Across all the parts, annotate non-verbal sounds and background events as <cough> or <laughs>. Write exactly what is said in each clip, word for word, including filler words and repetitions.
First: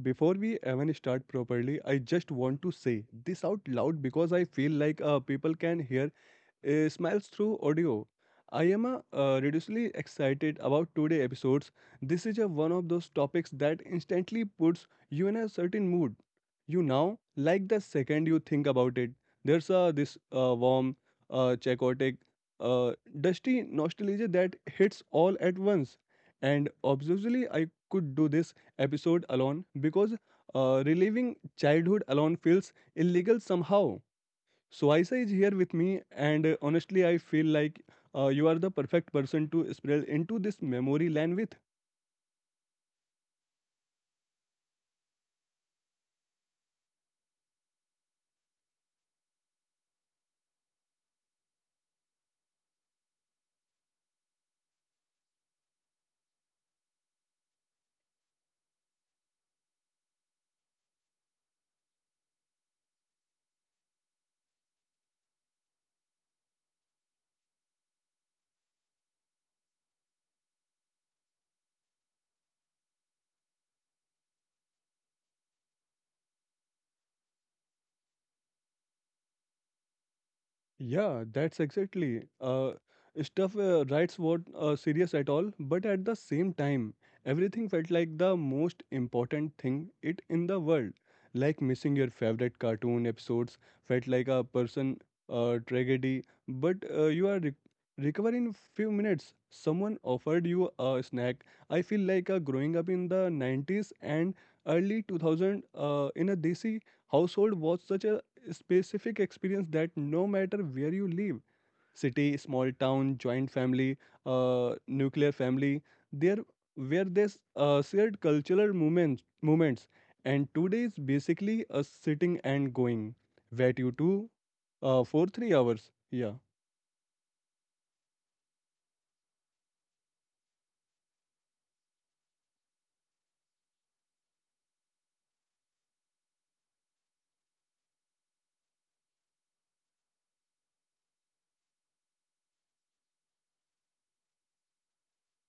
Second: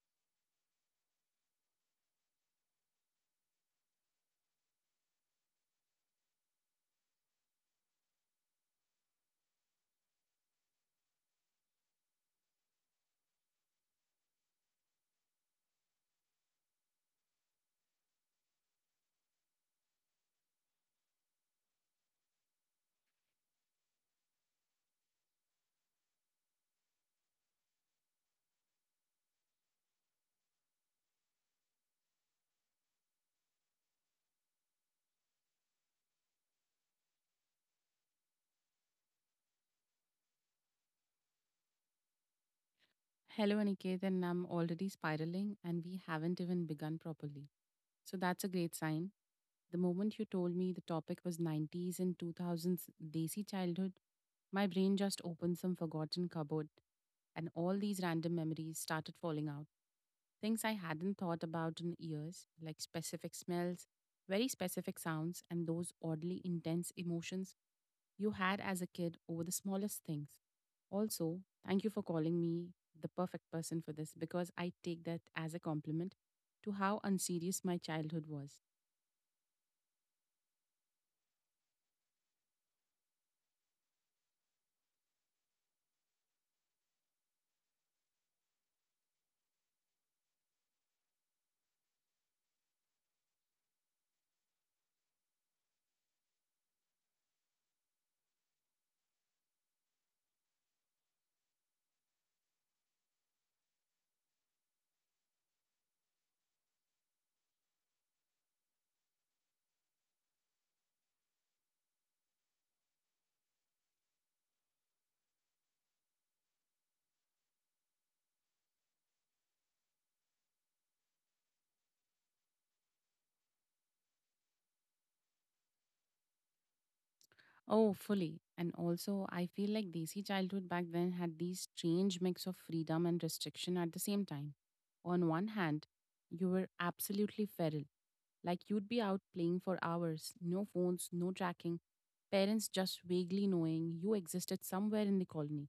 before we even start properly, I just want to say this out loud because I feel like uh, people can hear uh, Smiles Through Audio. I am uh, uh, ridiculously excited about today episodes. This is a one of those topics that instantly puts you in a certain mood. You now like the second you think about it. There's uh, this uh, warm, uh, chaotic, uh, dusty nostalgia that hits all at once. And obviously, I could do this episode alone because uh, reliving childhood alone feels illegal somehow. So Aisa is here with me, and uh, honestly, I feel like uh, you are the perfect person to spread into this memory lane with. Hello, Aniket, and I'm already spiraling, and we haven't even begun properly. So that's a great sign. The moment you told me the topic was nineties and two thousands Desi childhood, my brain just opened some forgotten cupboard, and all these random memories started falling out. Things I hadn't thought about in years, like specific smells, very specific sounds, and those oddly intense emotions you had as a kid over the smallest things. Also, thank you for calling me the perfect person for this because I take that as a compliment to how unserious my childhood was. Yeah, that's exactly. Uh, stuff uh, writes weren't uh, serious at all, but at the same time, everything felt like the most important thing it in the world. Like missing your favorite cartoon episodes felt like a person uh, tragedy, but uh, you are re- recovering in few minutes. Someone offered you a snack. I feel like uh, growing up in the nineties and early two thousand uh, in a desi household was such a specific experience that no matter where you live, city, small town, joint family, uh, nuclear family, there where there's uh, shared cultural moments moments and today is basically a sitting and going where you do uh, for three hours, yeah. Oh, fully. And also, I feel like Desi childhood back then had these strange mix of freedom and restriction at the same time. On one hand, you were absolutely feral. Like you'd be out playing for hours, no phones, no tracking, parents just vaguely knowing you existed somewhere in the colony.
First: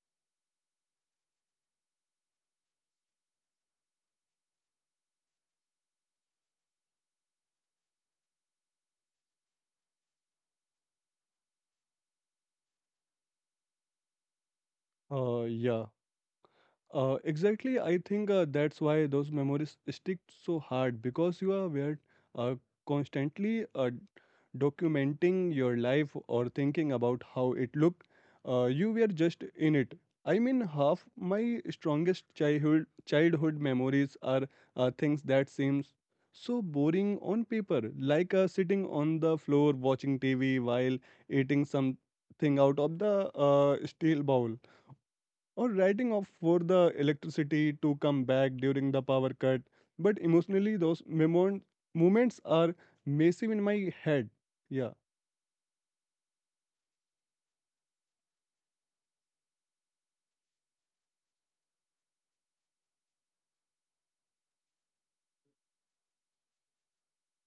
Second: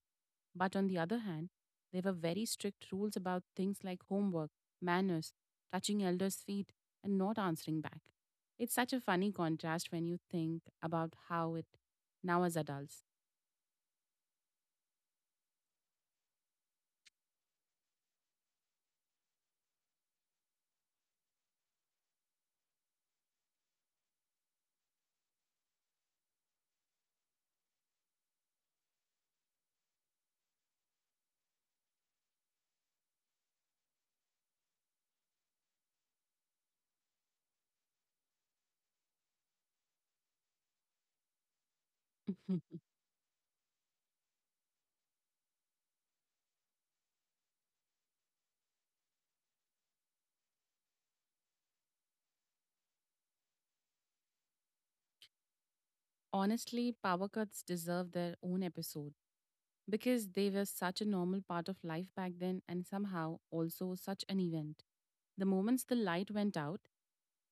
But on the other hand, there were very strict rules about things like homework, manners, touching elders' feet, and not answering back. It's such a funny contrast when you think about how it now as adults. Uh, yeah. Uh, exactly, I think uh, that's why those memories stick so hard because you are were, uh, constantly uh, documenting your life or thinking about how it looked. Uh, you were just in it. I mean, half my strongest childhood childhood memories are uh, things that seems so boring on paper, like uh, sitting on the floor watching T V while eating something <laughs> out of the uh, steel bowl or writing off for the electricity to come back during the power cut. But emotionally, those memon- moments are massive in my head. Yeah, Honestly, power cuts deserve their own episode because they were such a normal part of life back then and somehow also such an event. The moments the light went out,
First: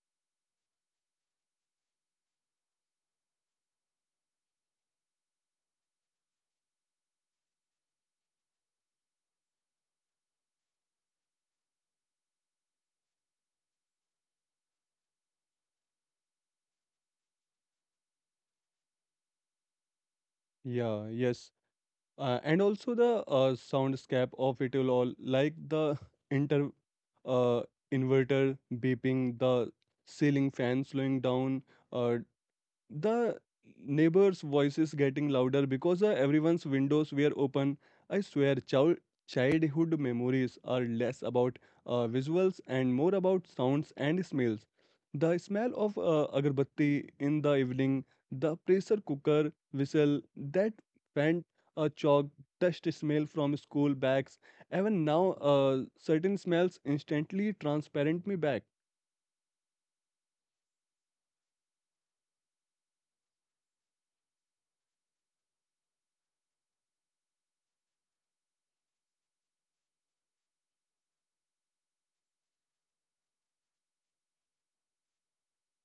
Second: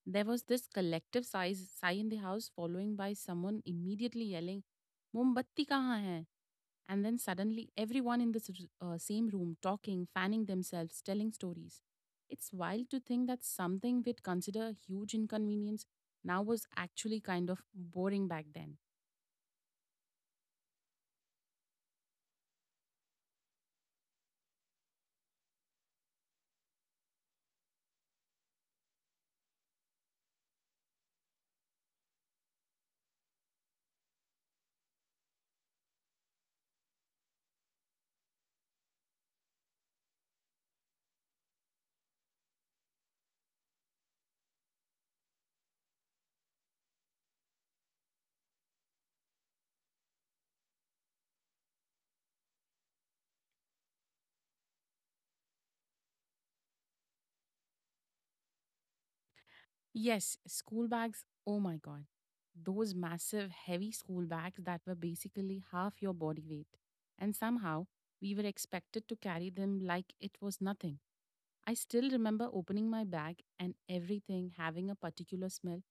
there was this collective sigh, sigh in the house, following by someone immediately yelling, Mombatti kahan hai? And then suddenly, everyone in this r- uh, same room talking, fanning themselves, telling stories. It's wild to think that something we'd consider a huge inconvenience now was actually kind of boring back then. yeah, yes. Uh, and also the uh, soundscape of it will all, like the inter uh, inverter beeping, the ceiling fan slowing down, uh, The neighbors' voices getting louder because uh, everyone's windows were open. I swear, child childhood memories are less about uh, visuals and more about sounds and smells. The smell of uh, agarbatti in the evening, the pressure cooker whistle, that faint uh, chalk dust smell from school bags. Even now, uh, certain smells instantly transparent me back. Yes, school bags. Oh my God. Those massive, heavy school bags that were basically half your body weight. And somehow we were expected to carry them like it was nothing. I still remember opening my bag and everything having a particular smell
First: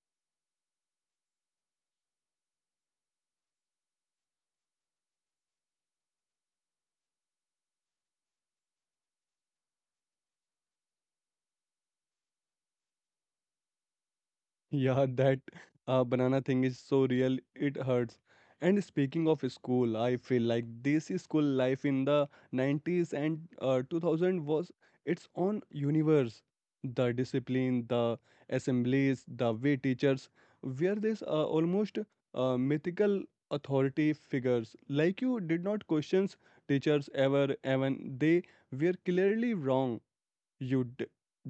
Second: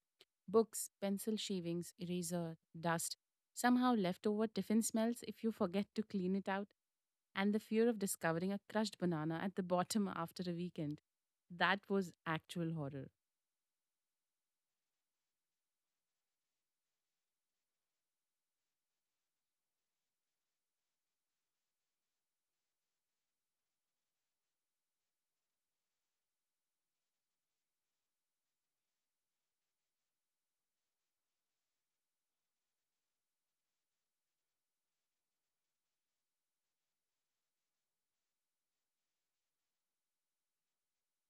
books, pencil shavings, eraser, dust, somehow leftover tiffin smells if you forget to clean it out, and the fear of discovering a crushed banana at the bottom <laughs> after a weekend. That was actual horror. Yeah, <laughs> that uh, banana thing is so real, it hurts. And speaking of school, I feel like this school life in the nineties and uh, two thousand was its own universe. The discipline, the assemblies, the way teachers were this uh, almost uh, mythical authority figures. Like you did not question teachers ever, even they were clearly wrong, you'd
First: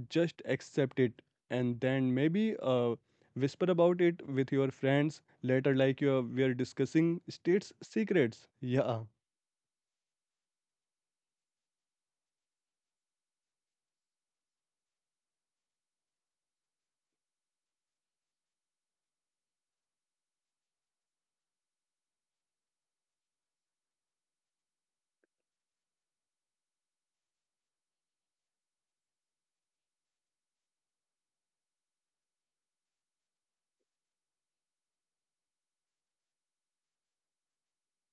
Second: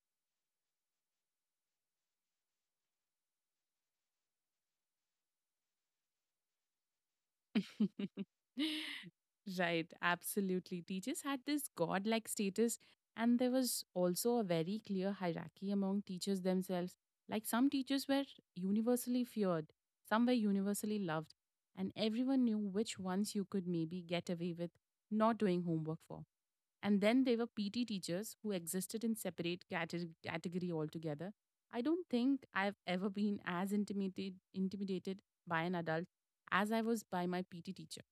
just accept it, and then maybe uh, whisper about it with your friends later, like you are- we are discussing state's <laughs> secrets. Yeah. Right, absolutely. Teachers had this godlike status, and there was also a very clear hierarchy among teachers themselves. Like some teachers were universally feared, some were universally loved, and everyone knew which ones you could maybe get away with not doing homework for. And then there were P T teachers who existed in separate cate- category altogether. I don't think I've ever been as intimidated intimidated by an adult as I was by my P T teacher.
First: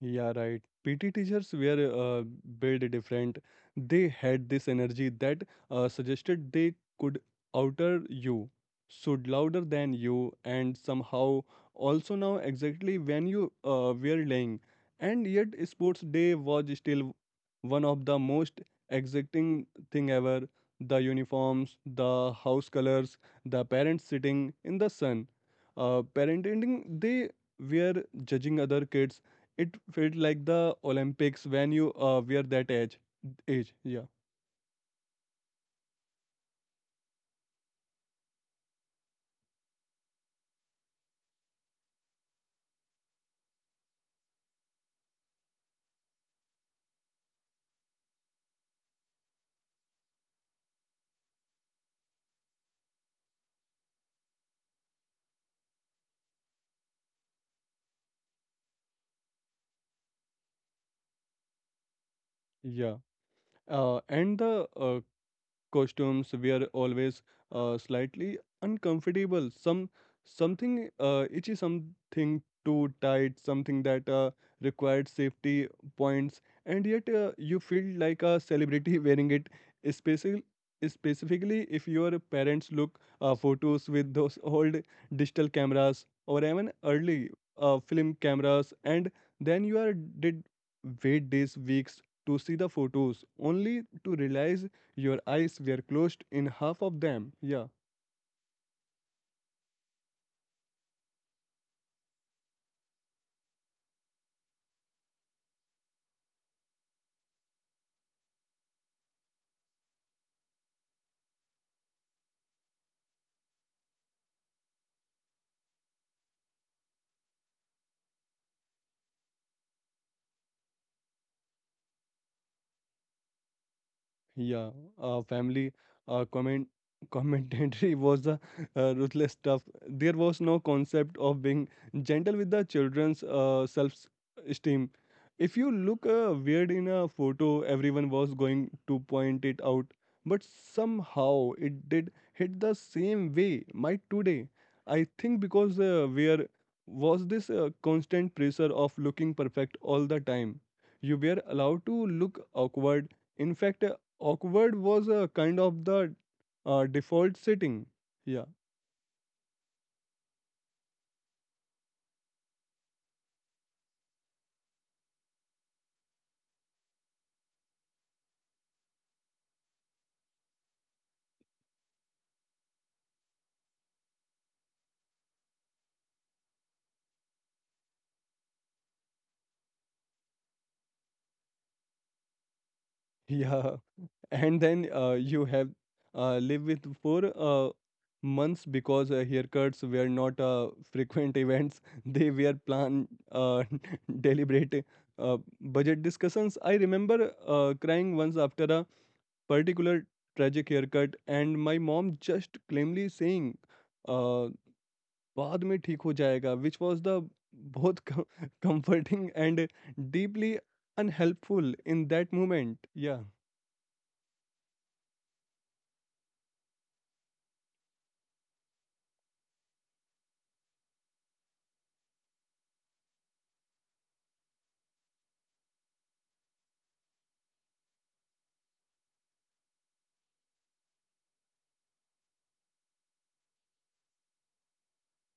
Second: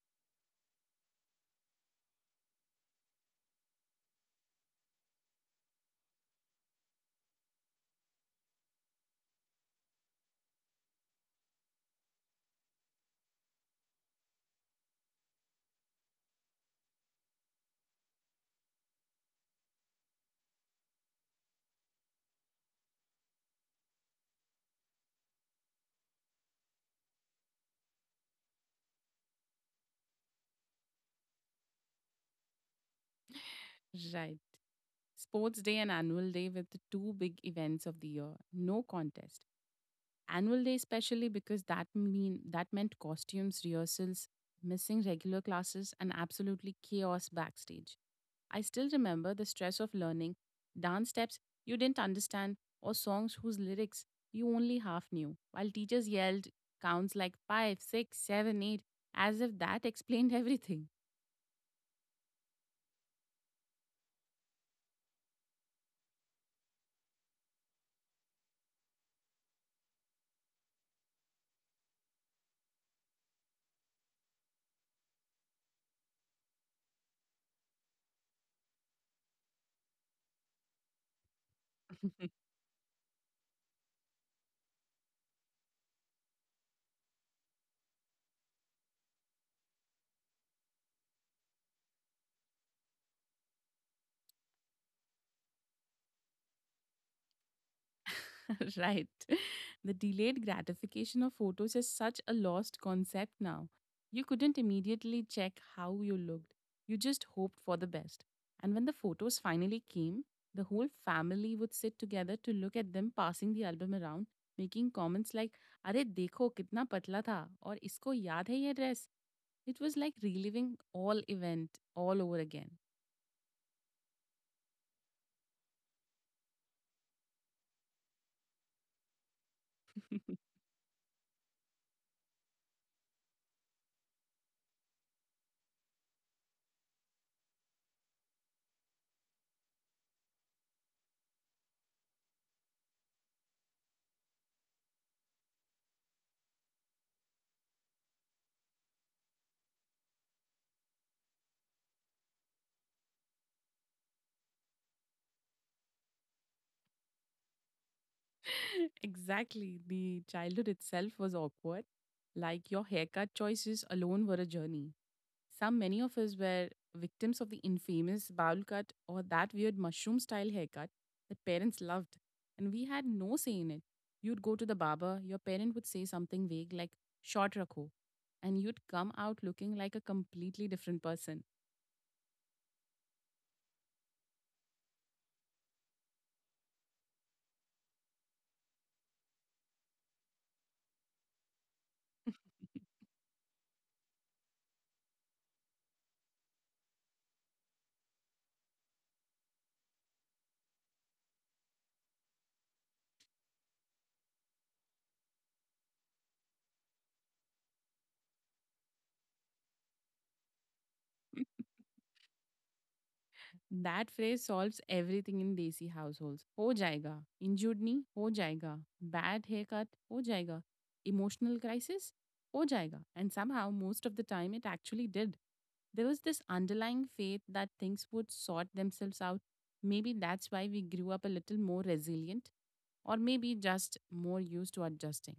Yeah, right. P T teachers were uh, built different. They had this energy that uh, suggested they could outer you, should louder than you, and somehow also know exactly when you uh, were laying. And yet, sports day was still one of the most exacting thing ever. The uniforms, the house colors, the parents sitting in the sun, uh, parenting. They were judging other kids, it felt like the Olympics when you uh, wear that age. Age, yeah, Right. Sports Day and Annual Day were the two big events of the year. No contest. Annual Day especially because that mean that meant costumes, rehearsals, missing regular classes, and absolutely chaos backstage. I still remember the stress of learning dance steps you didn't understand or songs whose lyrics you only half knew, while teachers yelled counts like five, six, seven, eight, as if that explained <laughs> everything. yeah. Uh, and the uh, costumes were always uh, slightly uncomfortable, some something uh, itchy, something too tight, something that uh, required safety points, and yet uh, you feel like a celebrity <laughs> wearing it, especially specifically if your parents look uh, photos with those old digital cameras or even early uh, film cameras, and then you are did wait days, weeks to see the photos only to realize your eyes were closed in half of them. Yeah. <laughs> Right. The delayed gratification of photos is such a lost concept now. You couldn't immediately check how you looked, you just hoped for the best. And when the photos finally came, the whole family would sit together to look at them passing the album around, making comments like, अरे देखो कितना पतला था और इसको याद है ये dress." It was like reliving all event all over again. Yeah, uh, family uh, comment commentary <laughs> was the uh, ruthless stuff. There was no concept of being gentle with the children's uh, self-esteem. If you look uh, weird in a photo, everyone was going to point it out. But somehow it did hit the same way. My today, I think because uh, where was this uh, constant pressure of looking perfect all the time? You were allowed to look awkward. In fact, awkward was a kind of the uh, default setting. Yeah, <laughs> Exactly. The childhood itself was awkward. Like your haircut choices alone were a journey. Some many of us were victims of the infamous bowl cut or that weird mushroom style haircut that parents loved, and we had no say in it. You'd go to the barber, your parent would say something vague like "short rakho," and you'd come out looking like a completely different person. <laughs> yeah. And then uh, you have uh, live with for uh, months because uh, haircuts were not uh, frequent events. <laughs> They were planned, <laughs> uh, <laughs> deliberate uh, budget discussions. I remember uh, crying once after a particular tragic haircut, and my mom just calmly saying, uh, बाद में ठीक हो जाएगा which was the बहुत comforting and deeply unhelpful in that moment yeah That phrase solves everything in desi households. Ho jayega. Injured knee, ho jayega. Bad haircut, ho jayega. Emotional crisis, ho jayega. And somehow, most of the time, it actually did. There was this underlying faith that things would sort themselves out. Maybe that's why we grew up a little more resilient, or maybe just more used to adjusting.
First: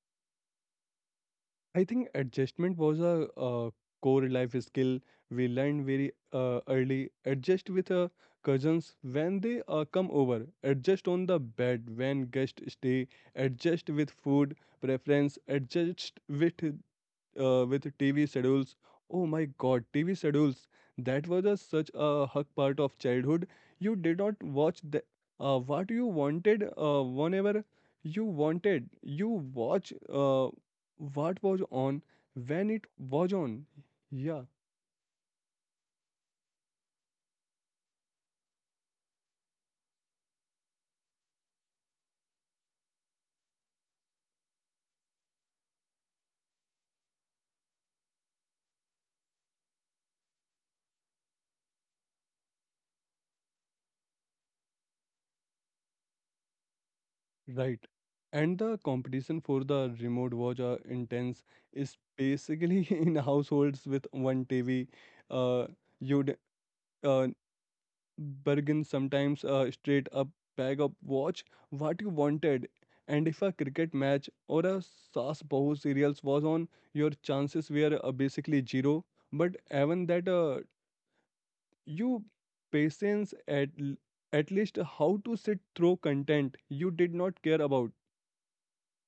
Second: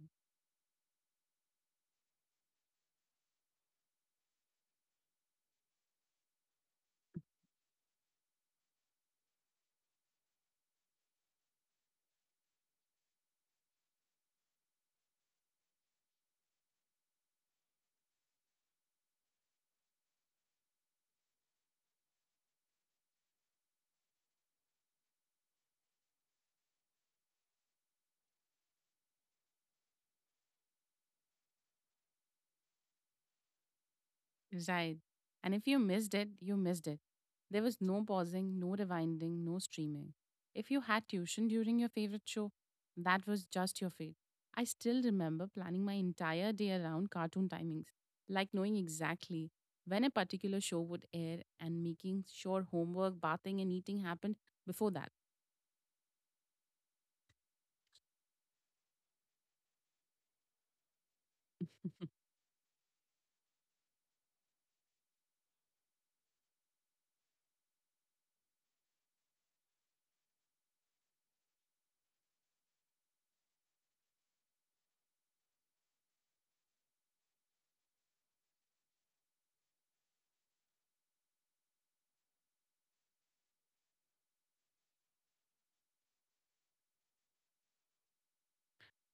I think adjustment was a core life skill we learn very early adjust with <laughs> cousins when they uh, come over, adjust on the bed when guests stay, adjust with food preference, adjust with uh, with T V schedules. Oh my god, T V schedules. That was a, such a hug part of childhood. You did not watch the, uh, what you wanted uh, whenever you wanted. You watch uh, what was on when it was on. Yeah, Right. And if you missed it, you missed it. There was no pausing, no rewinding, no streaming. If you had tuition during your favorite show, that was just your fate. I still remember planning my entire day around cartoon timings, like knowing exactly when a particular show would air and making sure homework, bathing, and eating happened before that. right. And the competition for the remote was uh, intense. Is <laughs> basically <laughs> in households with one T V. Uh, You'd uh, Bergen sometimes a straight up bag of watch what you wanted, and if a cricket match or a Saas Bahu serials was on, your chances were uh, basically zero, but even that uh, you patience at l- at least how to sit through content you did not care about.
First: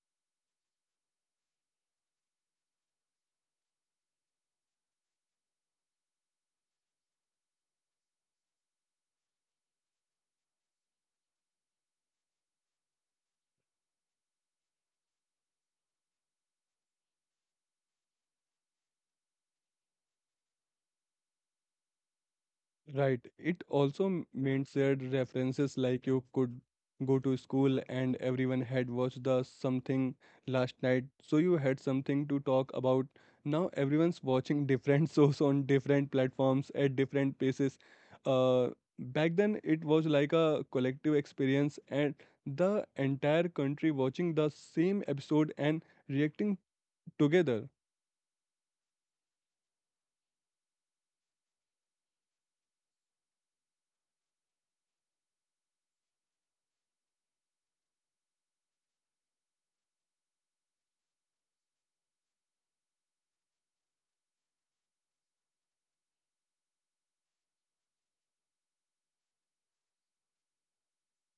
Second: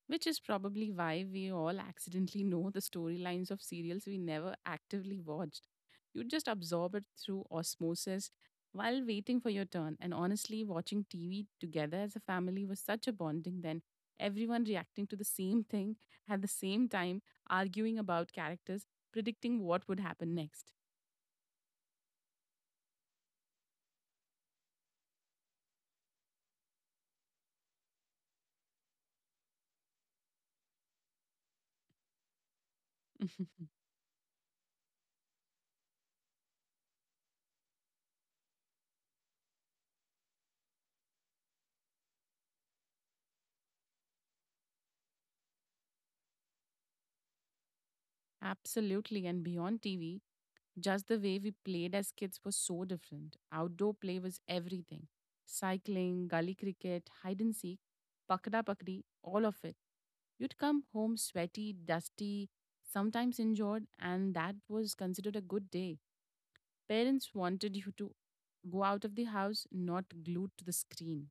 Which is probably why we all accidentally know the storylines of serials we never actively watched. You just absorb it through osmosis while waiting for your turn. And honestly, watching T V together as a family was such a bonding then. Everyone reacting to the same thing at the same time, arguing about characters, predicting what would happen next. Right. It also m- meant shared references, like you could go to school and everyone had watched the something last night, so you had something to talk about. Now <laughs> everyone's watching <laughs> different shows on different platforms at different places. Uh, Back then it was like a collective experience and the entire country watching the same episode and reacting together. Absolutely. And beyond T V, just the way we played as kids was so different. Outdoor play was everything cycling, gully cricket, hide and seek, pakda pakdi, all of it. You'd come home sweaty, dusty, sometimes injured, and that was considered a good day. Parents wanted you to go out of the house, not glued to the screen.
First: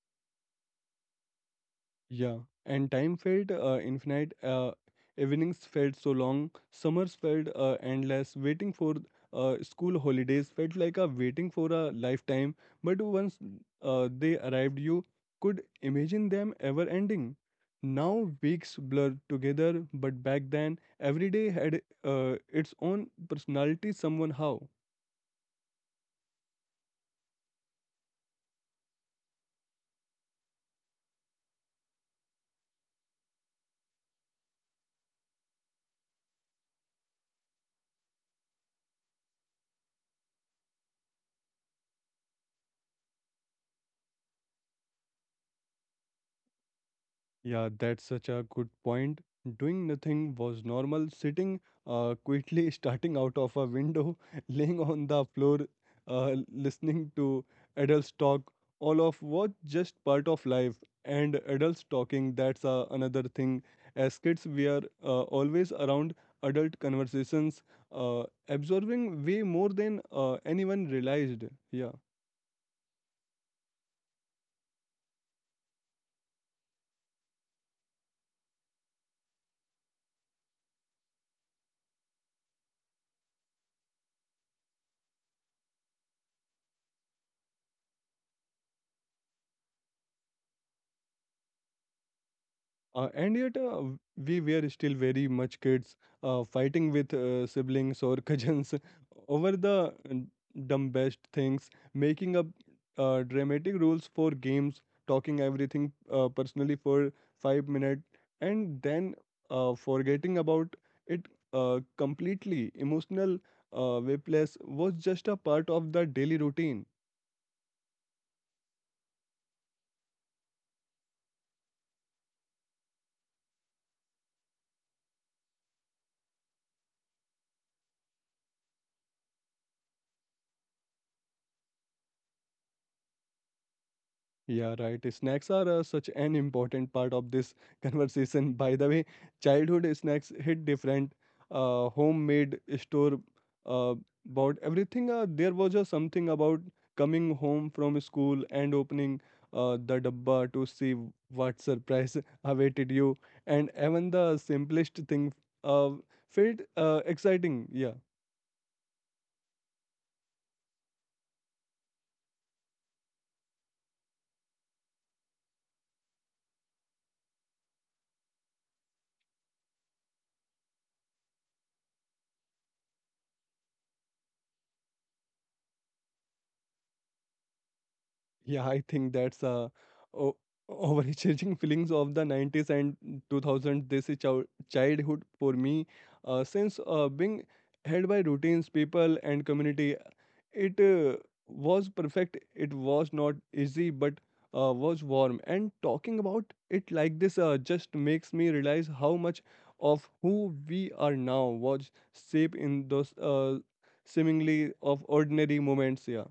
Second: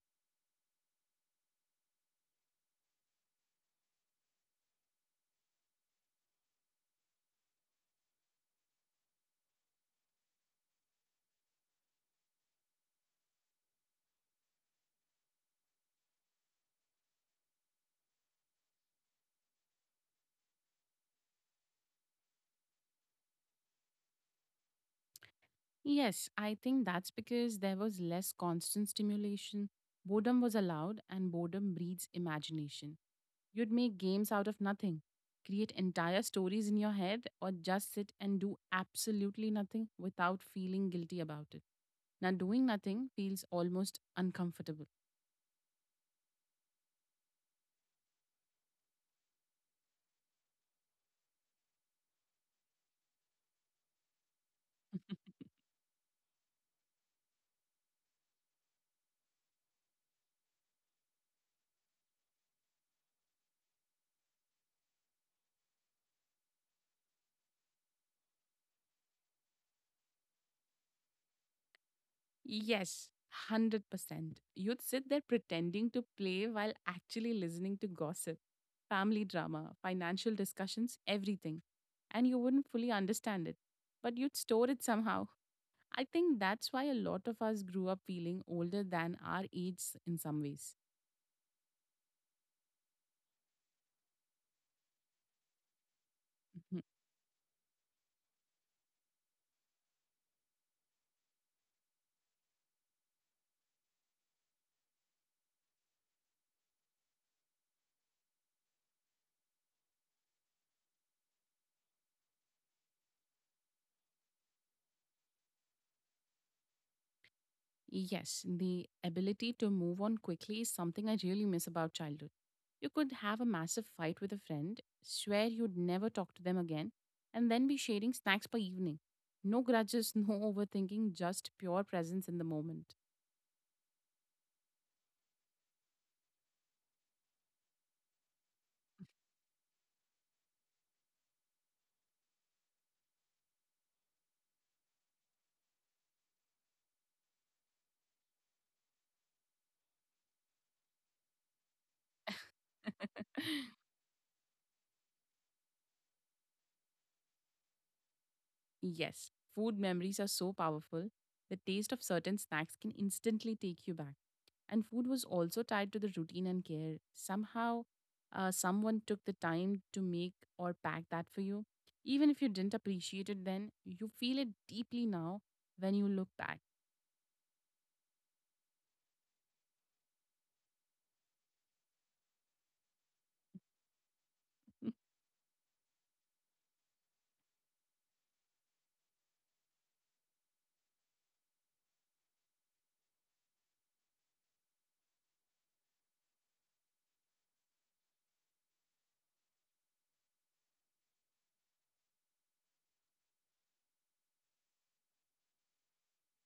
Yeah, and time felt uh, infinite. Uh, evenings felt so long. Summers felt uh, endless. Waiting for uh, school holidays felt like a waiting for a lifetime. But once uh, they arrived, you could imagine them ever ending. Now weeks blur together, but back then every day had uh, its own personality. Somehow. Yes, I think that's because there was less constant stimulation. Boredom was allowed, and boredom breeds imagination. You'd make games out of nothing, create entire stories in your head, or just sit and do absolutely nothing without feeling guilty about it. Now, doing nothing feels almost uncomfortable. Yeah, that's such a good point. Doing nothing was normal. Sitting uh, quietly, <laughs> starting out of a window, <laughs> laying on the floor, uh, listening to adults talk, all of what just part of life. And adults talking, that's uh, another thing. As kids, we are uh, always around adult conversations, uh, absorbing way more than uh, anyone realized. Yeah. Yes, one hundred percent. You'd sit there pretending to play while actually listening to gossip, family drama, financial discussions, everything. And you wouldn't fully understand it, but you'd store it somehow. I think that's why a lot of us grew up feeling older than our age in some ways. Uh, and yet, uh, we were still very much kids, uh, fighting with uh, siblings or <laughs> cousins over the dumbest things, making up uh, dramatic rules for games, talking everything uh, personally for five minutes, and then uh, forgetting about it uh, completely. Emotional uh, whiplash was just a part of the daily routine. Yes, the ability to move on quickly is something I really miss about childhood. You could have a massive fight with a friend, swear you'd never talk to them again, and then be sharing snacks by evening. No grudges, <laughs> no overthinking, just pure presence in the moment. Yeah, right. Snacks are uh, such an important part of this <laughs> conversation. By the way, childhood snacks hit different. Uh, homemade store uh, bought everything. Uh, there was just something about coming home from school and opening uh, the dabba to see what surprise <laughs> awaited you. And <laughs> even the simplest thing uh, felt uh, exciting. Yeah. Yes, food memories are so powerful. The taste of certain snacks can instantly take you back. And food was also tied to the routine and care. Somehow, uh, someone took the time to make or pack that for you. Even if you didn't appreciate it then, you feel it deeply now when you look back. Yeah, I think that's uh, o- overcharging feelings of the nineties and two thousand. This is chil- Mhm. childhood for me. Uh, since uh, being held by routines, people, and community, it uh, was perfect. It was not easy, but uh, was warm. And talking about it like this uh, just makes me realize how much of who we are now was shaped in those uh, seemingly of ordinary moments. Yeah.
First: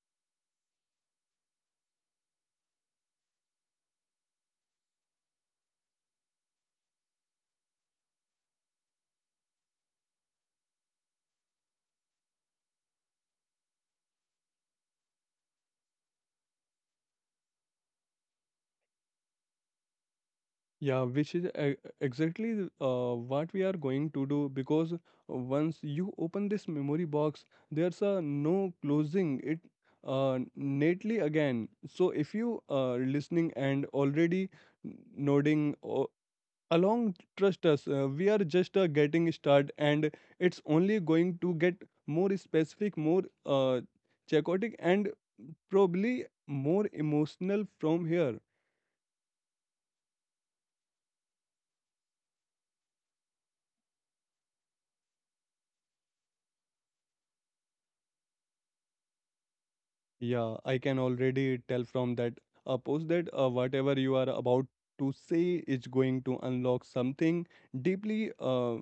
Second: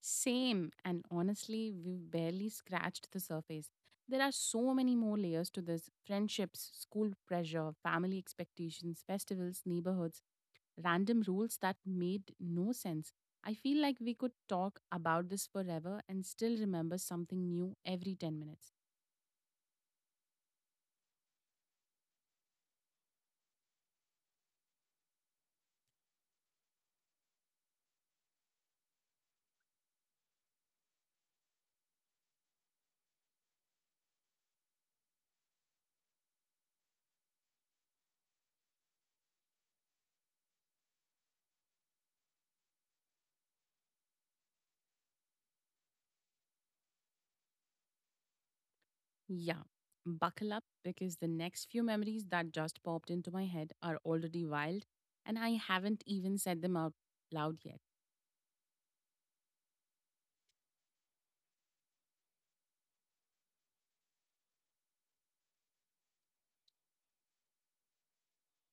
Same, and honestly, we've barely scratched the surface. There are so many more layers to this friendships, school pressure, family expectations, festivals, neighborhoods, random rules that made no sense. I feel like we could talk about this forever and still remember something new every ten minutes. Yeah, which is e- exactly th- uh, what we are going to do because once you open this memory box, there's a no closing it uh, neatly again. So if you are listening and already n- nodding o- along, trust us, uh, we are just uh, getting start, and it's only going to get more specific, more uh, chaotic, and probably more emotional from here. Yeah, buckle up because the next few memories that just popped into my head are already wild and I haven't even said them out loud yet. Yeah, I can already tell from that uh, post that uh, whatever you are about to say is going to unlock something deeply. Uh,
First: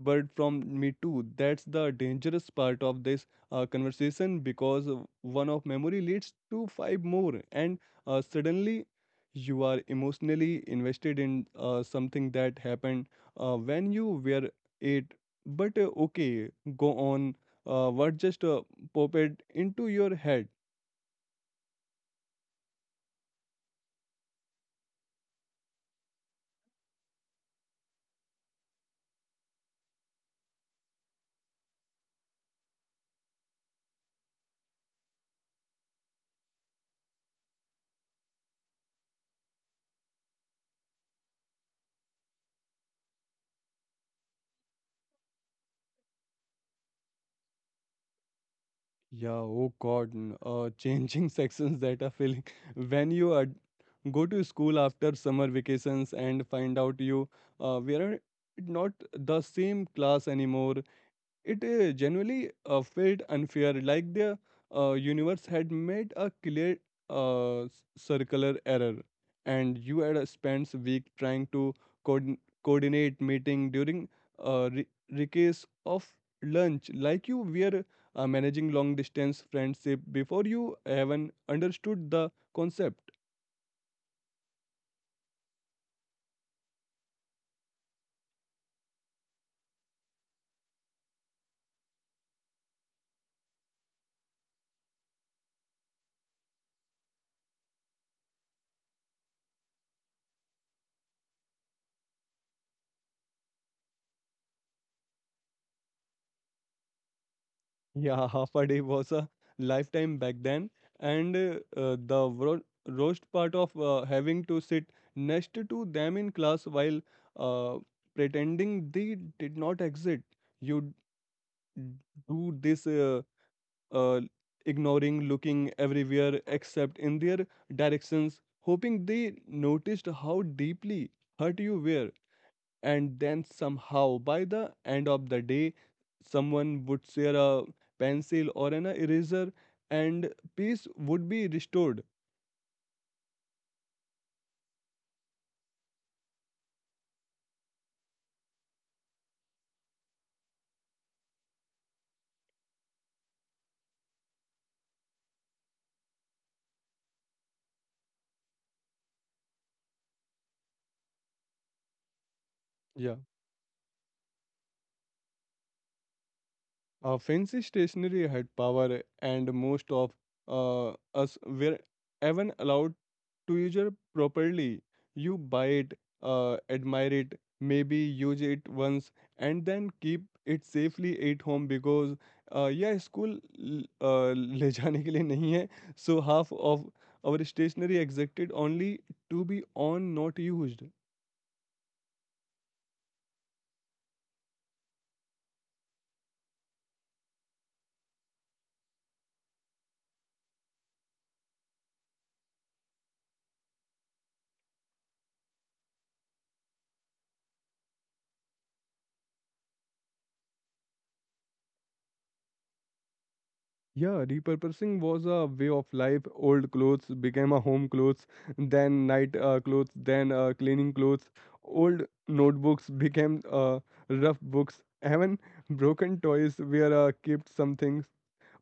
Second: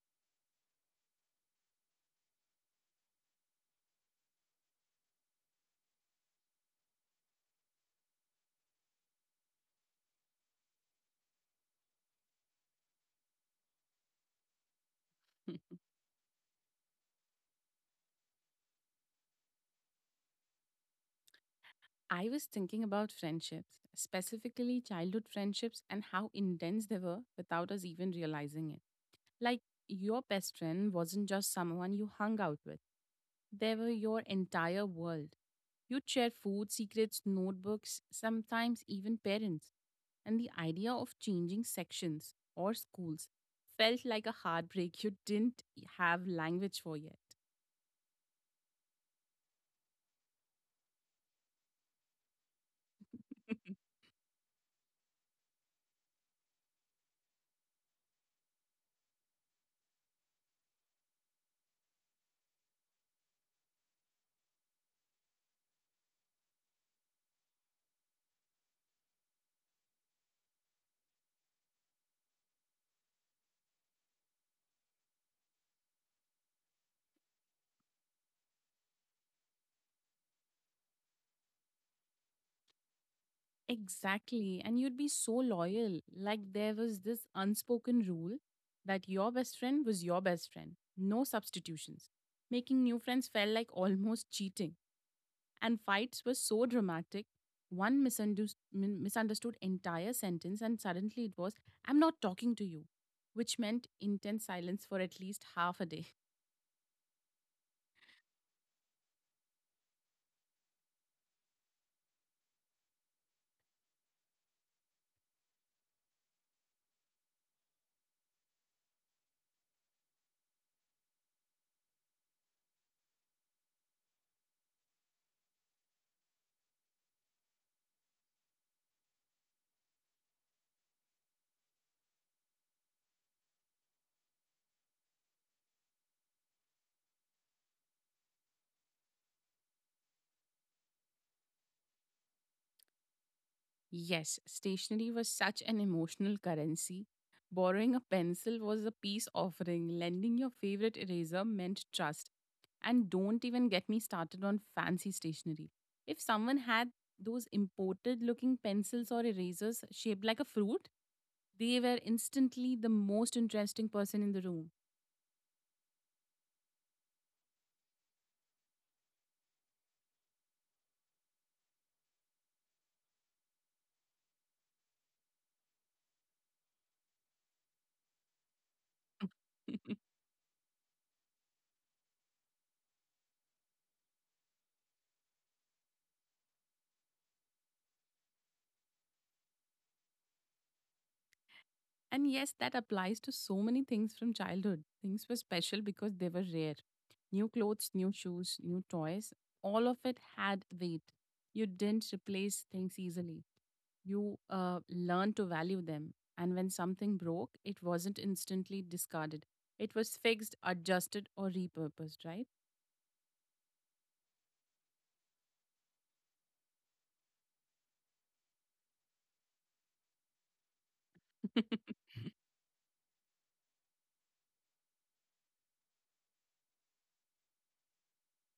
But from me too, that's the dangerous part of this uh, conversation because uh, one of memory leads to five more, and uh, suddenly you are emotionally invested in uh, something that happened uh, when you were eight. But <laughs> uh, okay, go on. Uh, what just uh, popped into your head? I was thinking about friendships, specifically childhood friendships, and how intense they were without us even realizing it. Like, your best friend wasn't just someone you hung out with, they were your entire world. You'd share food, secrets, notebooks, sometimes even parents. And the idea of changing sections or schools felt like a heartbreak you didn't have language for yet. Yeah, oh God, n- uh, changing <laughs> sections that are filling. <laughs> When you are, go to school after summer vacations and find out you uh, we are not the same class anymore. It uh, genuinely uh, felt unfair, like the uh, universe had made a clear uh, s- circular error, and you had uh, spent a week trying to coordin coordinate meeting during uh, re- recess of lunch, like you were uh, managing long distance friendship before you even understood the concept. Exactly. And you'd be so loyal. Like there was this unspoken rule that your best friend was your best friend, no substitutions. Making new friends felt like almost cheating. And fights were so dramatic. One misunderstood, misunderstood entire sentence, and suddenly it was, I'm not talking to you, which meant intense silence for at least half a day. Yeah, <laughs> half a day was a lifetime back then, and uh, uh, the ro roast part of uh, having to sit next to them in class while uh, pretending they did not exist. You d- do this uh, uh, ignoring, looking everywhere except in their directions, hoping they noticed how deeply hurt you were, and then somehow by the end of the day someone would share a pencil or an eraser and peace would be restored. Yes, stationery was such an emotional currency. Borrowing a pencil was a peace offering. Lending your favorite eraser meant trust. And don't even get me started on fancy stationery. If someone had those imported looking pencils or erasers shaped like a fruit, they were instantly the Yeah. most interesting person in the room. Uh, fancy stationery had power, and most of uh, us were even allowed to use it properly. You buy it, uh, admire it, maybe use it once, and then <laughs> keep it safely at home because uh, यह school uh, <laughs> ले जाने के लिए नहीं है, so half of our stationery existed only to be on not used. And yes, that applies to so many things from childhood. Things were special because they were rare. New clothes, new shoes, new toys, all of it had weight. You didn't replace things easily. You uh, learned to value them. And when something broke, it wasn't instantly discarded, it was fixed, adjusted, or repurposed, right? Yeah, repurposing was a way of life. Old clothes became a home clothes, then night uh, clothes, then uh, cleaning clothes. Old <laughs> notebooks became uh, rough books. Even broken toys were uh, kept some things.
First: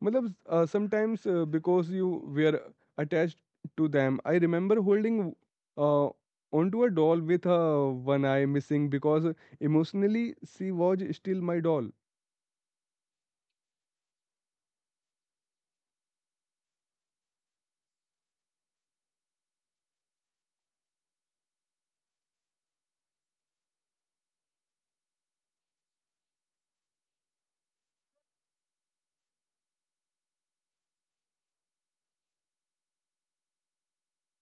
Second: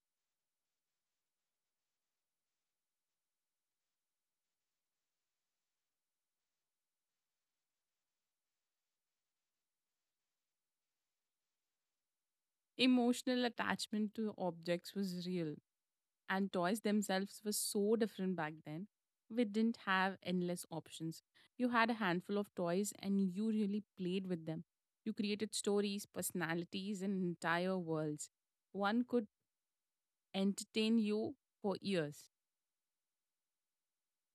Matlab, uh, sometimes uh, because you were attached to them. I remember holding uh, onto a doll with uh, one eye missing because emotionally she was still my doll. Emotional attachment to objects was real. And toys themselves were so different back then. We didn't have endless options. You had a handful of toys and you really played with them. You created stories, personalities, and entire worlds. One could entertain you for years.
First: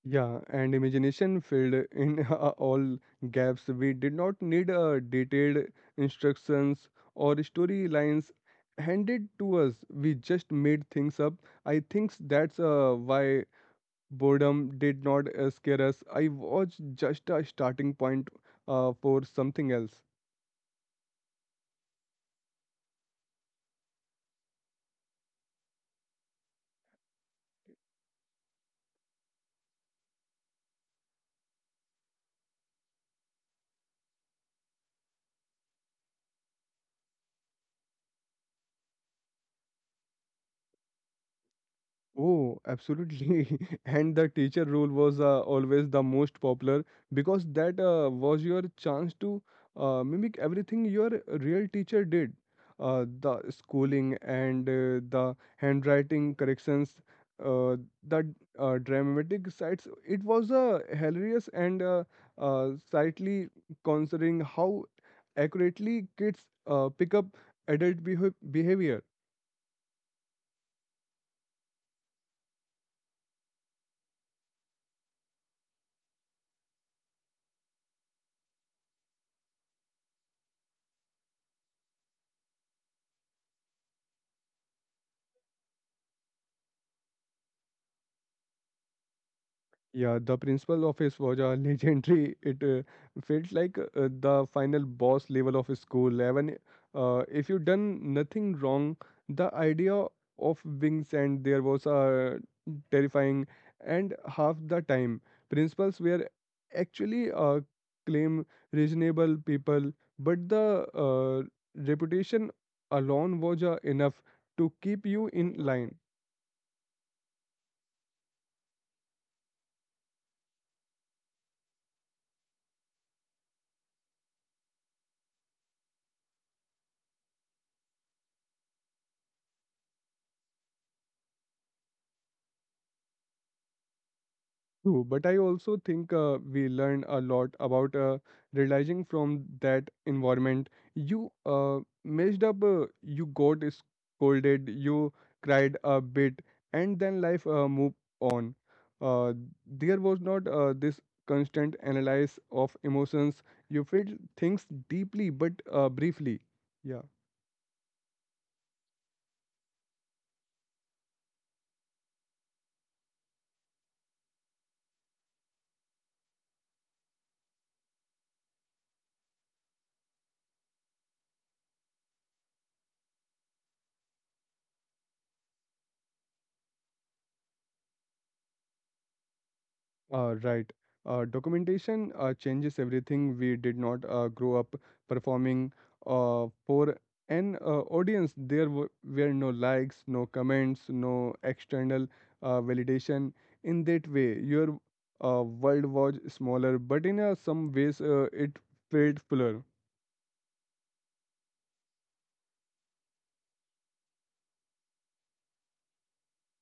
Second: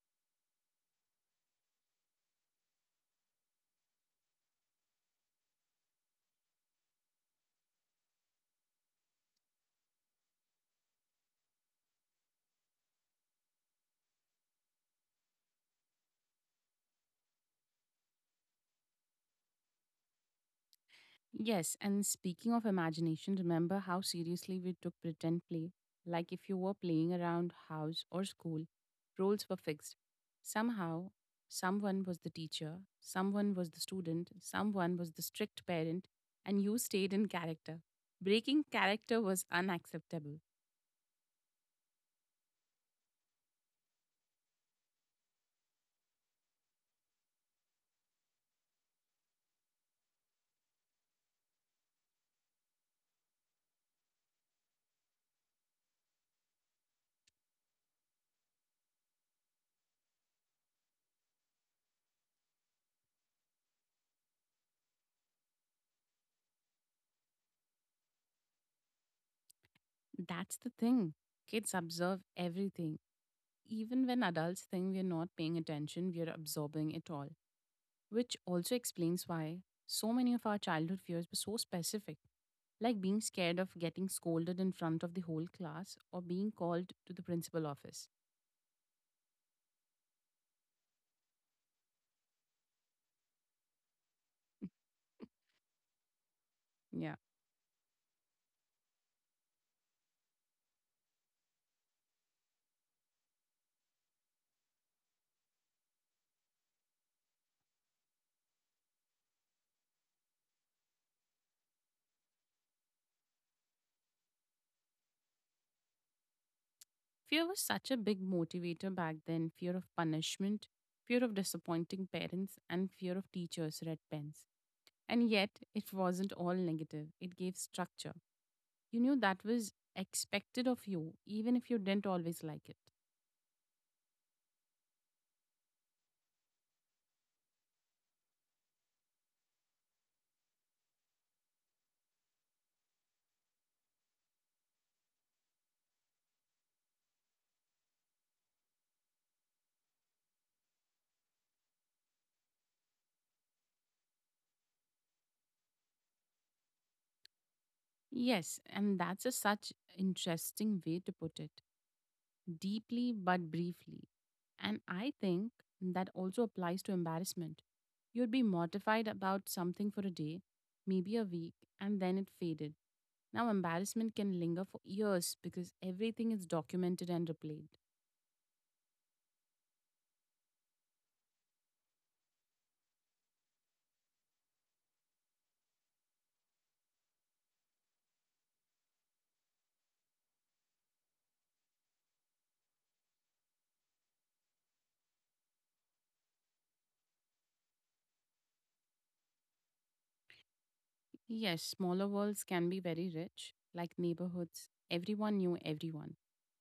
Yeah, and imagination filled in <laughs> uh, all gaps. We did not need uh, detailed instructions or storylines handed to us. We just made things up. I think that's uh, why boredom did not uh, scare us. I was just a starting point uh, for something else. Yes, and speaking of imagination, remember how seriously we took pretend play? Like if you were playing around house or school, roles were fixed. Somehow, someone was the teacher, someone was the student, someone was the strict parent, and you stayed in character. Breaking character was unacceptable. Oh, absolutely. <laughs> And the teacher role was uh, always the most popular because that uh, was your chance to uh, mimic everything your real teacher did. Uh, the schooling and uh, the handwriting corrections, uh, the uh, dramatic sides. It was uh, hilarious and uh, uh, slightly, considering how accurately kids uh, pick up adult behav- behavior. That's the thing. Kids observe everything. Even when adults think we're not paying attention, we're absorbing it all. Which also explains why so many of our childhood fears were so specific, like being scared of getting scolded in front of the whole class or being called to the principal office. Yeah, the principal office was a <laughs> legendary. It uh, felt like uh, the final boss level of a school. Even Yeah. uh, if you done nothing wrong, the idea of wings and there was uh, terrifying. And half the time, principals were actually uh, claim reasonable people, but the uh, reputation alone was uh, enough to keep you in line. Fear was such a big motivator back then fear of punishment, fear of disappointing parents, and fear of teachers' red pens. And yet, it wasn't all negative, it gave structure. You knew that was expected of you, even if you didn't always like it. True, but I also think uh, we learned a lot about uh, realizing from that environment. You uh, messed up, uh, you got scolded, you cried a bit, and then life uh, moved on. Uh, there was not uh, this constant analysis of emotions. You felt things deeply but uh, briefly. Yeah. Yes, and that's a such interesting way to put it. Deeply but briefly. And I think that also applies to embarrassment. You'd be mortified about something for a day, maybe a week, and then it faded. Now, embarrassment can linger for years because everything is documented and replayed. Uh, right. Uh, documentation uh, changes everything. We did not uh, grow up performing uh, for an uh, audience. There w- were no likes, no comments, no external uh, validation. In that way, your uh, world was smaller, but in uh, some ways, uh, it felt fuller. Yes, smaller worlds can be very rich, like neighborhoods. Everyone knew everyone.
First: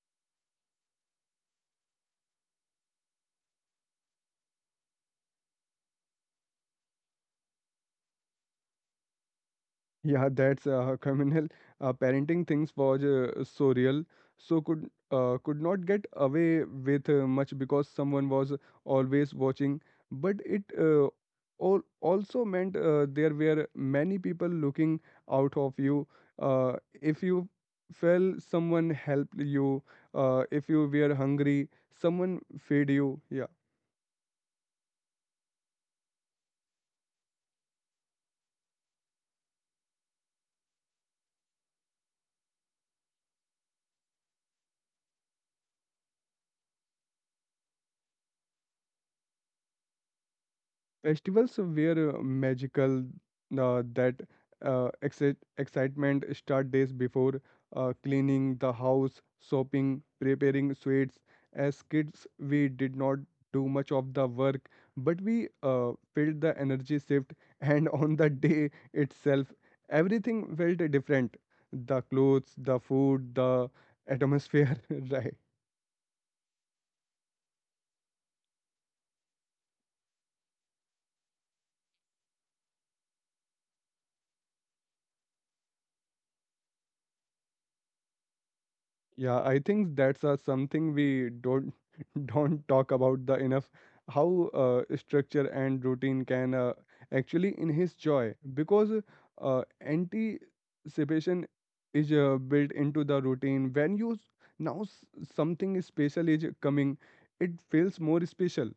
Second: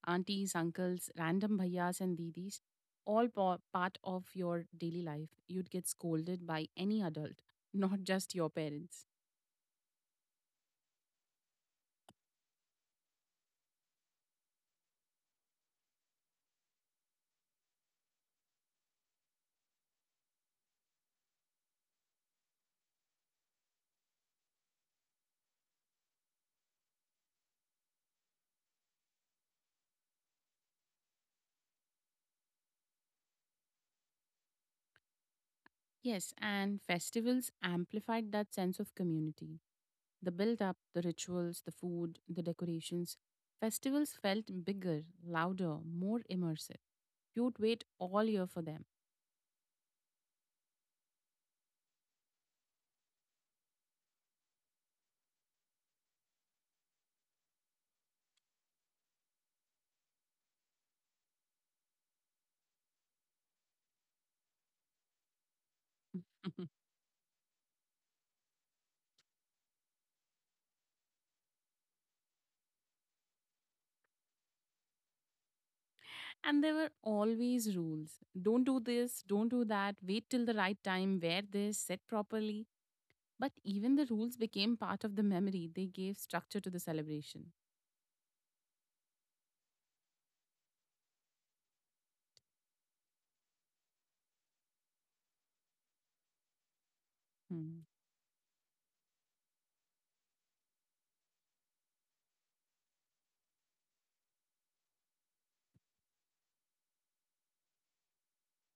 Aunties, uncles, random bhaiyas, and didis, all pa- part of your daily life. You'd get scolded by any adult, <laughs> not just your parents. Yeah, that's uh, <laughs> criminal. Uh, parenting things was uh, so real, so could uh, could not get away with uh, much because someone was always watching. But it uh, all also meant uh, there were many people looking out of you. Uh, if you fell, someone helped you. Uh, if you were hungry, someone fed you. Yeah. Yes, and festivals amplified that sense of community. The build up, the rituals, the food, the decorations. Festivals felt bigger, louder, more immersive. You'd wait all year for them. Festivals were uh, magical, uh, that uh, excite, excitement start days before uh, cleaning the house, shopping, preparing sweets. As kids, we did not do much of the work, but we uh, felt the <laughs> energy shift, and <laughs> on the day itself, everything felt different. The clothes, the food, the atmosphere, <laughs> right? And there were always rules don't do this, don't do that, wait till the right time, wear this, sit properly. But even the rules became part of the memory, they gave structure to the celebration. Yeah, I think that's uh, something we don't <laughs> don't talk about the enough, how uh, structure and routine can uh, actually Hmm. enhance joy, because uh, anticipation is uh, built into the routine. When you s- now s- something special is coming, it feels more special.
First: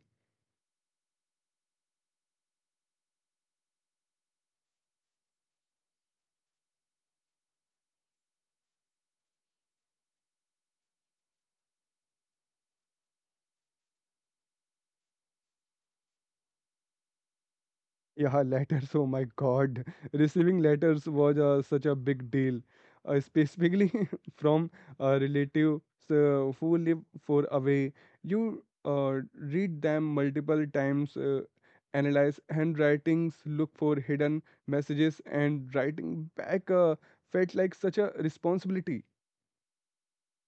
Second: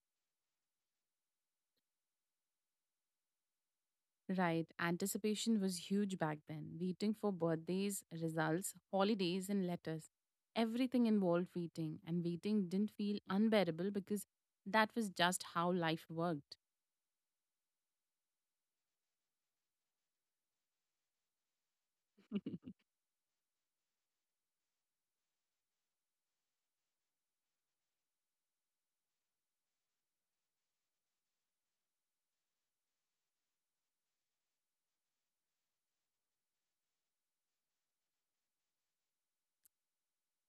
Right. Anticipation was huge back then. Waiting for birthdays, results, holidays, and letters. Everything involved waiting, and waiting didn't feel unbearable because that was just how life worked. Yeah, letters. Oh my God. <laughs> Receiving letters was uh, such a big deal, <laughs> uh, specifically <laughs> from uh, relatives uh, who live far away. You uh, read them multiple times, uh, analyze handwritings, look for hidden messages, and writing back uh, felt like such a responsibility.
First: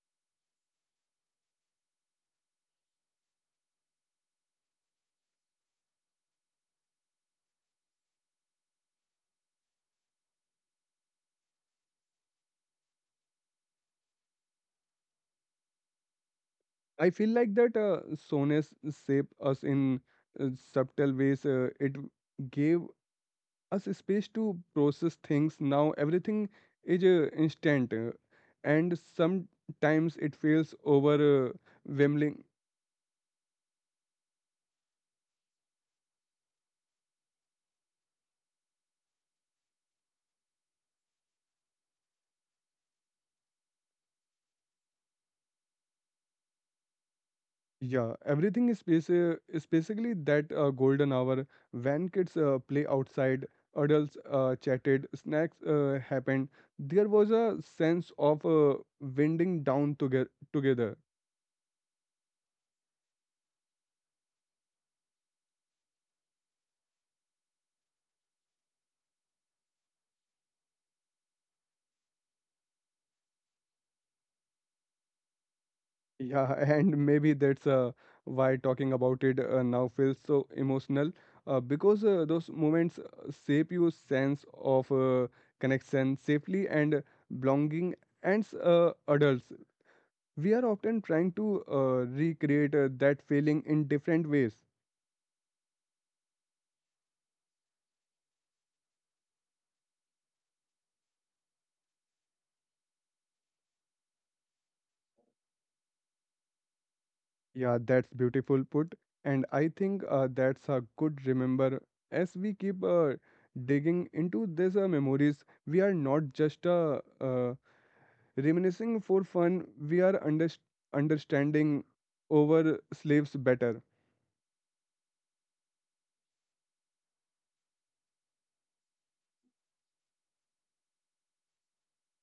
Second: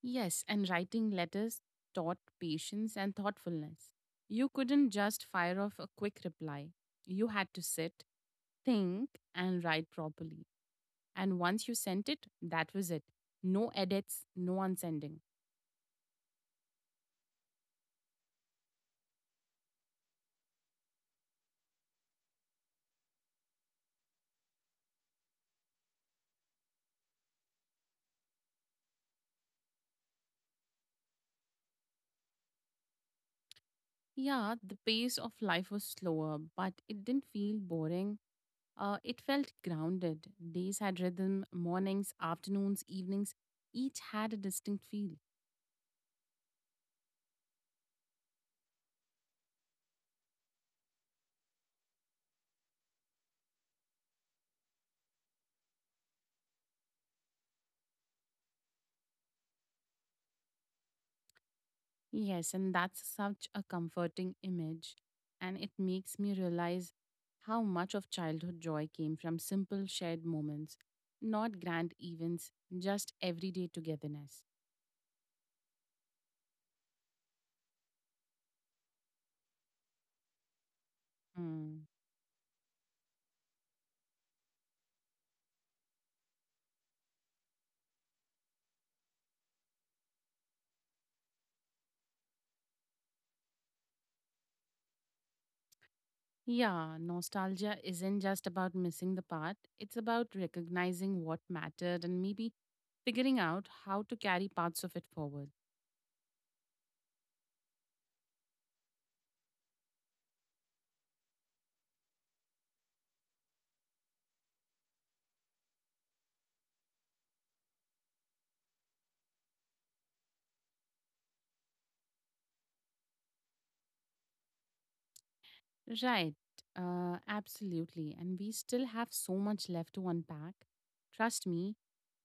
Yes, and writing letters taught patience and thoughtfulness. You couldn't just fire off a quick reply. You had to sit, think, and write properly. And once you sent it, that was it. No edits, no unsending. I feel like that uh, sonas shaped us in uh, subtle ways. Uh, it gave us space to process things. Now everything is uh, instant, uh, and sometimes it feels overwhelming. Yeah, the pace of life was slower, but it didn't feel boring. Uh, it felt grounded. Days had rhythm, mornings, afternoons, evenings, each had a distinct feel. Yeah, everything is, basi- is basically that uh, golden hour when kids uh, play outside, adults uh, chatted, snacks uh, happened. There was a sense of uh, winding down toge- together. Yes, and that's such a comforting image. And it makes me realize how much of childhood joy came from simple shared moments, not grand events, just everyday togetherness. Yeah, <laughs> and maybe that's uh, why talking about it uh, now feels so emotional, uh, Hmm. because uh, those moments uh, shape your sense of uh, connection, safely and belonging. And uh, adults, we are often trying to uh, recreate uh, that feeling in different ways. Yeah, nostalgia isn't just about missing the part, it's about recognizing what mattered and maybe figuring out how to carry parts of it forward. Yeah, that's beautiful put, and I think uh, that's a good remember, as we keep uh, digging into these uh, memories. We are not just uh, uh, reminiscing for fun, we are underst- understanding over slaves better. Right, uh, Absolutely. And we still have so much left to unpack. Trust me,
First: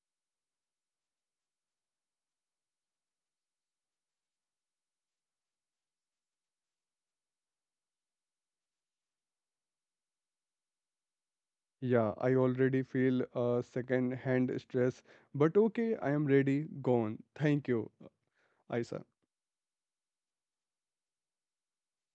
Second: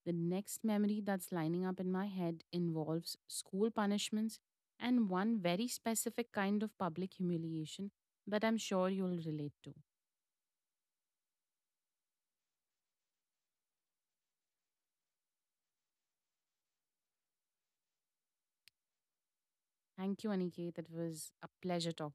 the next memory that's lining up in my head involves school punishments and one very specific kind of public humiliation that I'm sure you'll relate to. Yeah, I already feel a second hand stress, but okay, I am ready. Gone. Thank you, Aisa. Thank you, Aniket. It was a pleasure talking.